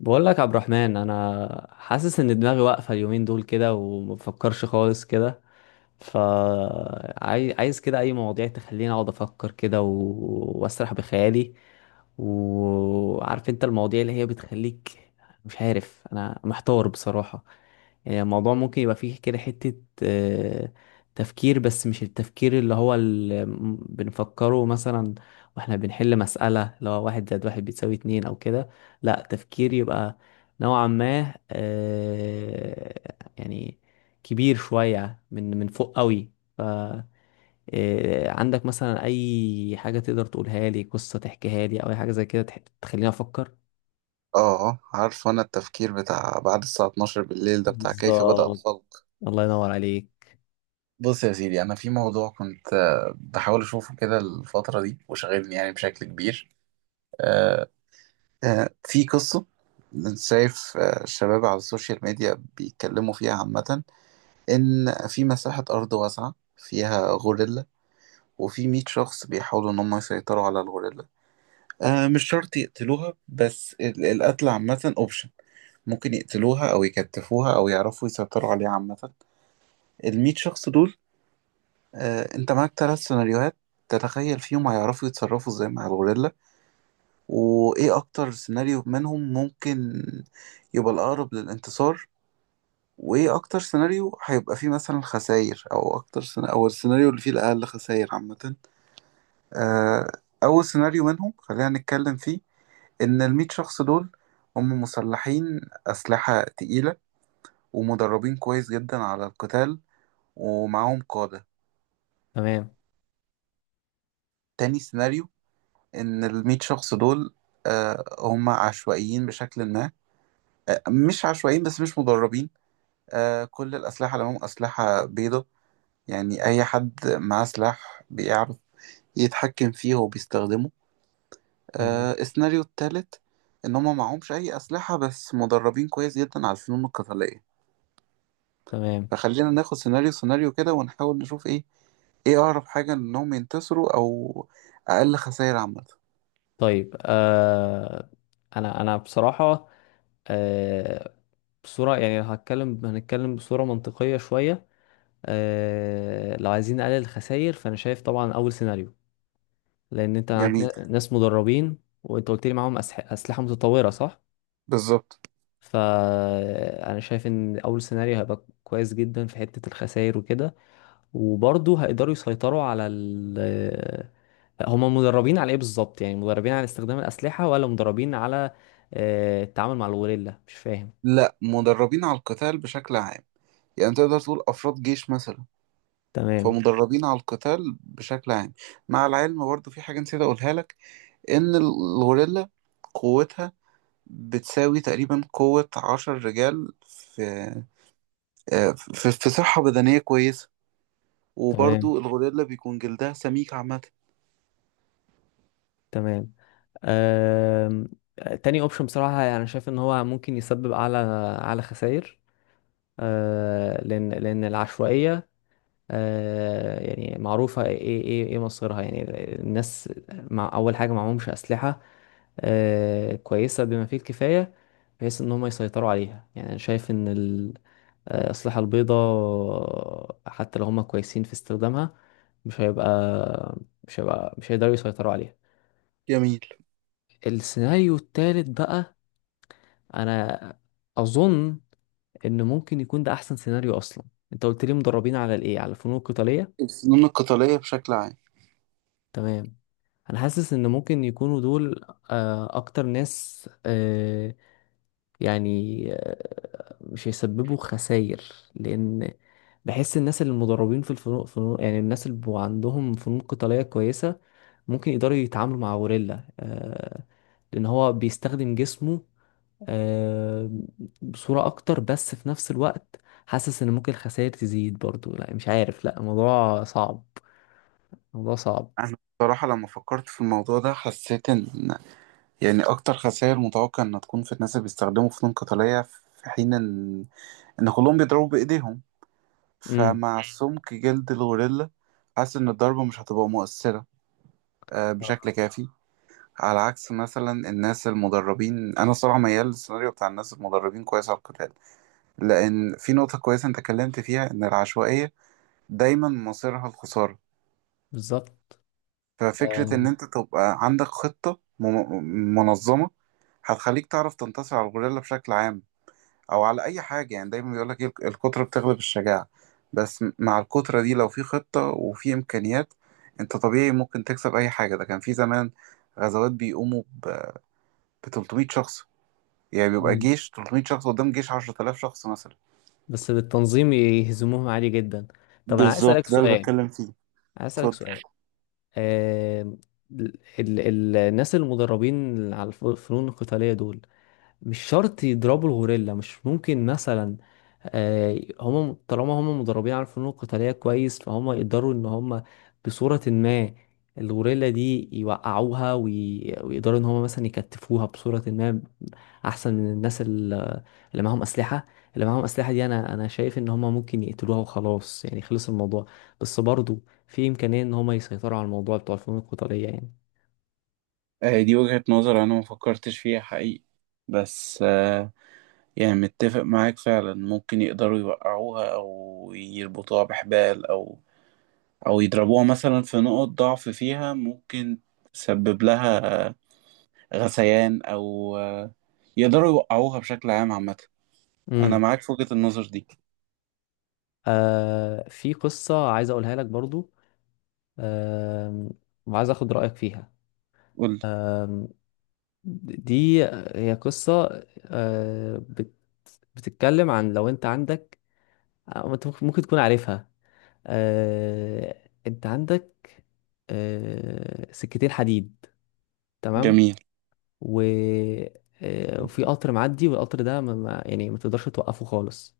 بقول لك يا عبد الرحمن، انا حاسس ان دماغي واقفه اليومين دول كده ومفكرش خالص كده. فعايز كده اي مواضيع تخليني اقعد افكر كده و... واسرح بخيالي وعارف انت المواضيع اللي هي بتخليك. مش عارف انا محتار بصراحه. يعني الموضوع ممكن يبقى فيه كده حته آه، تفكير، بس مش التفكير اللي هو اللي بنفكره مثلا واحنا بنحل مساله، لو واحد زائد واحد بيساوي اتنين او كده. لا، تفكير يبقى نوعا ما، يعني كبير شوية من فوق قوي. ف عندك مثلا أي حاجة تقدر تقولها لي، قصة تحكيها لي أو أي حاجة زي كده تخليني أفكر. اه، عارف انا التفكير بتاع بعد الساعة 12 بالليل ده بتاع كيف بدأ بالظبط، الخلق. الله ينور عليك. بص يا سيدي، انا في موضوع كنت بحاول اشوفه كده الفترة دي وشاغلني يعني بشكل كبير. آه، في قصة. شايف الشباب على السوشيال ميديا بيتكلموا فيها عامة، ان في مساحة ارض واسعة فيها غوريلا، وفي 100 شخص بيحاولوا ان هم يسيطروا على الغوريلا. مش شرط يقتلوها، بس القتل عامة اوبشن. ممكن يقتلوها أو يكتفوها أو يعرفوا يسيطروا عليها عامة. المية شخص دول، أنت معاك ثلاث سيناريوهات تتخيل فيهم هيعرفوا يتصرفوا ازاي مع الغوريلا، وإيه أكتر سيناريو منهم ممكن يبقى الأقرب للانتصار، وإيه أكتر سيناريو هيبقى فيه مثلا خسائر، أو أكتر سيناريو أو السيناريو اللي فيه الأقل خسائر عامة. آه، أول سيناريو منهم خلينا نتكلم فيه. إن المية شخص دول هم مسلحين أسلحة تقيلة، ومدربين كويس جدا على القتال، ومعاهم قادة. تمام. تاني سيناريو، إن المية شخص دول هم عشوائيين بشكل ما. مش عشوائيين بس مش مدربين. كل الأسلحة اللي معاهم أسلحة بيضة، يعني أي حد معاه سلاح بيعرف يتحكم فيه وبيستخدمه. تمام. السيناريو التالت، إن هم معهمش أي أسلحة بس مدربين كويس جدا على الفنون القتالية. تمام. فخلينا ناخد سيناريو سيناريو كده ونحاول نشوف إيه أقرب حاجة إنهم ينتصروا أو أقل خسائر عامة. طيب آه، أنا بصراحة، آه بصورة يعني، لو هتكلم هنتكلم بصورة منطقية شوية. لو عايزين نقلل الخسائر، فانا شايف طبعا اول سيناريو، لان انت معاك جميل. ناس مدربين، وانت قلت لي معاهم اسلحه متطوره، صح؟ بالظبط. فانا شايف ان اول سيناريو هيبقى كويس جدا في حته الخسائر وكده، وبرضه هيقدروا يسيطروا على ال، هما مدربين على ايه بالظبط؟ يعني مدربين على استخدام الاسلحه، ولا مدربين على التعامل مع الغوريلا؟ مش فاهم. لا، مدربين على القتال بشكل عام، يعني تقدر تقول أفراد جيش مثلا. تمام. فمدربين على القتال بشكل عام. مع العلم برضه في حاجة نسيت أقولها لك، إن الغوريلا قوتها بتساوي تقريبا قوة عشر رجال في في صحة بدنية كويسة. وبرضه تمام. الغوريلا بيكون جلدها سميك عامة. تمام. آم، تاني اوبشن بصراحة يعني شايف ان هو ممكن يسبب اعلى خسائر، لان العشوائية يعني معروفة ايه ايه ايه إيه مصيرها يعني. الناس، مع اول حاجة معهمش اسلحة كويسة بما فيه الكفاية بحيث ان هم يسيطروا عليها. يعني انا شايف ان الأسلحة البيضاء، حتى لو هم كويسين في استخدامها، مش هيبقى مش هيبقى مش هيقدروا يسيطروا عليها. جميل. السيناريو التالت بقى، انا اظن ان ممكن يكون ده احسن سيناريو اصلا. انت قلت لي مدربين على الايه؟ على الفنون القتاليه؟ الفنون القتالية بشكل عام. تمام. انا حاسس ان ممكن يكونوا دول اكتر ناس، يعني مش هيسببوا خسائر، لان بحس الناس اللي مدربين في فنون، يعني الناس اللي بيبقوا عندهم فنون قتاليه كويسه، ممكن يقدروا يتعاملوا مع غوريلا، لان هو بيستخدم جسمه آه، بصورة أكتر. بس في نفس الوقت حاسس إن ممكن الخسائر تزيد برضو. لا، مش عارف، لا الموضوع صعب، الموضوع صعب. أنا بصراحة لما فكرت في الموضوع ده حسيت إن، يعني أكتر خسائر متوقع إنها تكون في الناس اللي بيستخدموا فنون قتالية، في حين إن كلهم بيضربوا بإيديهم. امم. فمع سمك جلد الغوريلا، حاسس إن الضربة مش هتبقى مؤثرة بشكل آه. كافي. على عكس مثلا الناس المدربين، أنا صراحة ميال للسيناريو بتاع الناس المدربين كويس على القتال، لأن في نقطة كويسة أنت اتكلمت فيها إن العشوائية دايما مصيرها الخسارة. بالظبط. ففكرة إن آه، أنت تبقى عندك خطة منظمة هتخليك تعرف تنتصر على الغوريلا بشكل عام، او على اي حاجه. يعني دايما بيقول لك الكتره بتغلب الشجاعه. بس مع الكتره دي لو في خطه وفي امكانيات، انت طبيعي ممكن تكسب اي حاجه. ده كان في زمان غزوات بيقوموا ب 300 شخص. يعني بيبقى مم. جيش 300 شخص قدام جيش 10000 شخص مثلا. بس بالتنظيم يهزموهم عادي جدا. طب أنا عايز أسألك بالظبط، ده اللي سؤال، بتكلم فيه. عايز أسألك اتفضل. سؤال. آه، ال ال الناس المدربين على الفنون القتالية دول، مش شرط يضربوا الغوريلا. مش ممكن مثلا هم طالما هم مدربين على الفنون القتالية كويس، فهم يقدروا ان هم بصورة ما الغوريلا دي يوقعوها ويقدروا ان هم مثلا يكتفوها بصورة ما، احسن من الناس اللي معاهم اسلحة. اللي معاهم اسلحة دي، انا شايف ان هم ممكن يقتلوها وخلاص، يعني خلص الموضوع. بس برضو في امكانية ان هم يسيطروا على الموضوع بتوع الفنون القتالية يعني. دي وجهة نظر أنا ما فكرتش فيها حقيقي، بس يعني متفق معاك فعلا. ممكن يقدروا يوقعوها، أو يربطوها بحبال، أو او يضربوها مثلا في نقط ضعف فيها ممكن تسبب لها غثيان، او يقدروا يوقعوها بشكل عام عامة. انا امم. معاك في وجهة النظر دي. آه، في قصة عايز اقولها لك برضو. آم، وعايز اخد رأيك فيها. قول. آم، دي هي قصة آه، بت- بتتكلم عن لو انت عندك، أو انت ممكن تكون عارفها. انت عندك سكتين حديد، تمام؟ جميل. و وفي قطر معدي، والقطر ده يعني ما تقدرش توقفه خالص.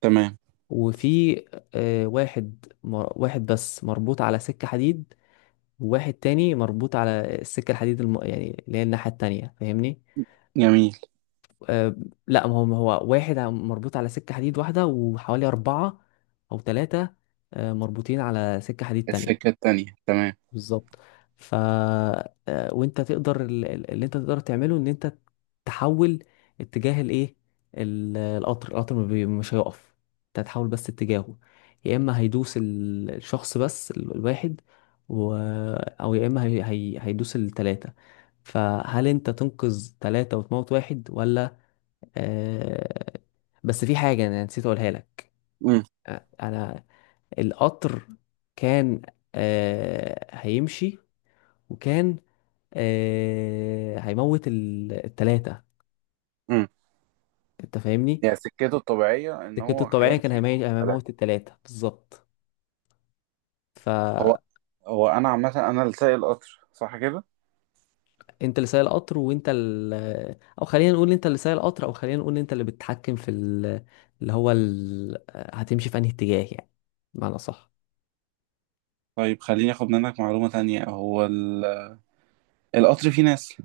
تمام. وفي واحد بس مربوط على سكة حديد، وواحد تاني مربوط على السكة الحديد يعني اللي هي الناحية التانية، فاهمني؟ جميل. أه. لا، ما هو واحد مربوط على سكة حديد واحدة، وحوالي أربعة أو ثلاثة مربوطين على سكة حديد السكة تانية. التانية. تمام. بالظبط. ف وانت تقدر اللي انت تقدر تعمله، ان انت تحول اتجاه الايه، القطر ما بي- مش هيقف، انت هتحول بس اتجاهه. يا اما هيدوس الواحد و... او يا اما هيدوس التلاتة. فهل انت تنقذ تلاتة وتموت واحد، ولا آه... بس في حاجة انا نسيت اقولها لك، امم. انا القطر كان آه... هيمشي، وكان آه هيموت التلاتة، امم. انت فاهمني؟ يعني سكته الطبيعية ان سكته هو الطبيعية كان هيمشي يقول ثلاثة. هيموت التلاتة بالظبط. هو فانت هو انا عامة انا اللي سايق القطر صح كده؟ اللي سايق القطر، وانت ال... او خلينا نقول انت اللي سايق القطر، او خلينا نقول انت اللي بتتحكم في ال... اللي هو ال... هتمشي في انهي اتجاه يعني، بمعنى صح؟ طيب خليني اخد منك معلومة تانية، هو القطر فيه ناس؟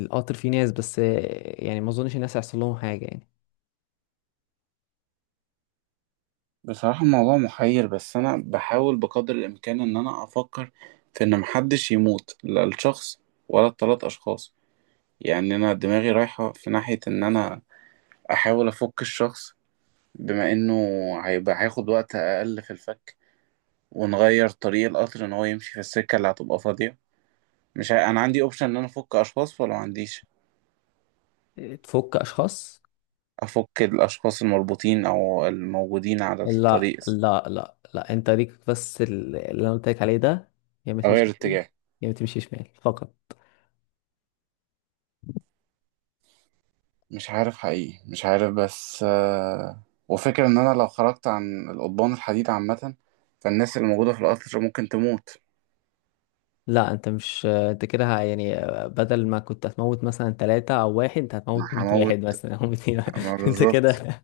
القطر فيه ناس، بس يعني ما اظنش الناس هيحصل لهم حاجة يعني. بصراحة الموضوع محير، بس أنا بحاول بقدر الإمكان إن أنا أفكر في إن محدش يموت، لا الشخص ولا التلات أشخاص. يعني أنا دماغي رايحة في ناحية إن أنا أحاول أفك الشخص، بما إنه هيبقى هياخد وقت أقل في الفك، ونغير طريق القطر إن هو يمشي في السكة اللي هتبقى فاضية. مش ه... أنا عندي أوبشن إن أنا أفك أشخاص ولا معنديش؟ تفك اشخاص؟ أفك الأشخاص المربوطين أو الموجودين على لا الطريق. لا لا لا انت ليك بس اللي انا قلت لك عليه ده، يا ما أغير تمشي يمين، اتجاه. يا ما تمشي شمال فقط. مش عارف حقيقي، مش عارف، بس وفكرة ان انا لو خرجت عن القضبان الحديد عامة، فالناس اللي موجودة في القطر ممكن تموت. لا انت مش، انت كده يعني، بدل ما كنت هتموت مثلا ثلاثة او واحد، انت ما هتموت 100 واحد هموت، مثلا او 200 واحد. ما انت بالظبط. كده.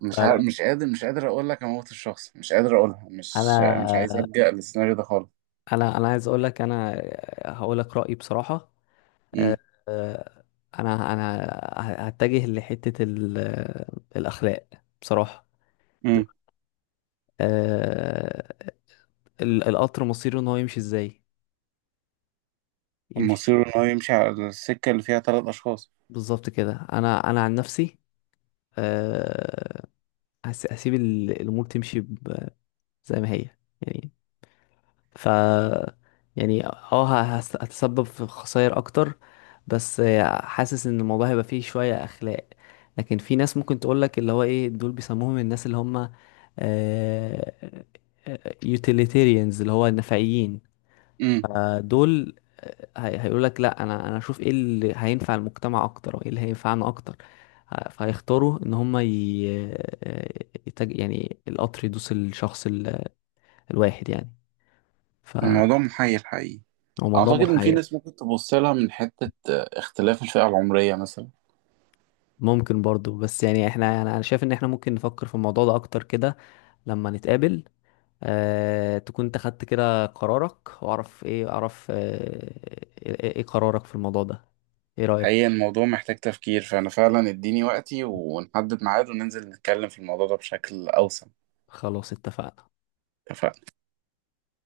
مش فلا، عارف، مش قادر، مش قادر اقول لك اموت الشخص، مش قادر اقولها، مش عايز انا ابجأ للسيناريو ده خالص. انا عايز اقول لك، انا هقول لك رأيي بصراحة. امم. اه، انا هتجه لحتة الاخلاق بصراحة. امم. اه، القطر مصيره ان هو يمشي ازاي؟ يمشي مصيره ان هو يمشي على السكة اللي فيها ثلاث اشخاص. بالظبط كده. انا عن نفسي اه، هسيب الامور تمشي زي ما هي يعني. ف يعني اه هتسبب في خسائر اكتر، بس حاسس ان الموضوع هيبقى فيه شوية اخلاق. لكن في ناس ممكن تقولك اللي هو ايه، دول بيسموهم الناس اللي هم يوتيليتيريانز، اللي هو النفعيين. امم. فدول هيقولك لا، انا اشوف ايه اللي هينفع المجتمع اكتر، وايه اللي هينفعنا اكتر. فهيختاروا ان هم ي... آه، يعني القطر يدوس الشخص الواحد يعني. ف الموضوع محير حقيقي. هو موضوع اعتقد ان في محير. ناس ممكن تبص لها من حتة اختلاف الفئة العمرية مثلا. ممكن برضو، بس يعني احنا، أنا شايف ان احنا ممكن نفكر في الموضوع ده اكتر كده لما نتقابل، تكون انت خدت كده قرارك، واعرف ايه، اعرف ايه قرارك في الموضوع ده، ايه حقيقة رأيك. الموضوع محتاج تفكير، فأنا فعلا اديني وقتي، ونحدد ميعاد وننزل نتكلم في الموضوع ده بشكل أوسع. خلاص اتفقنا. اتفقنا.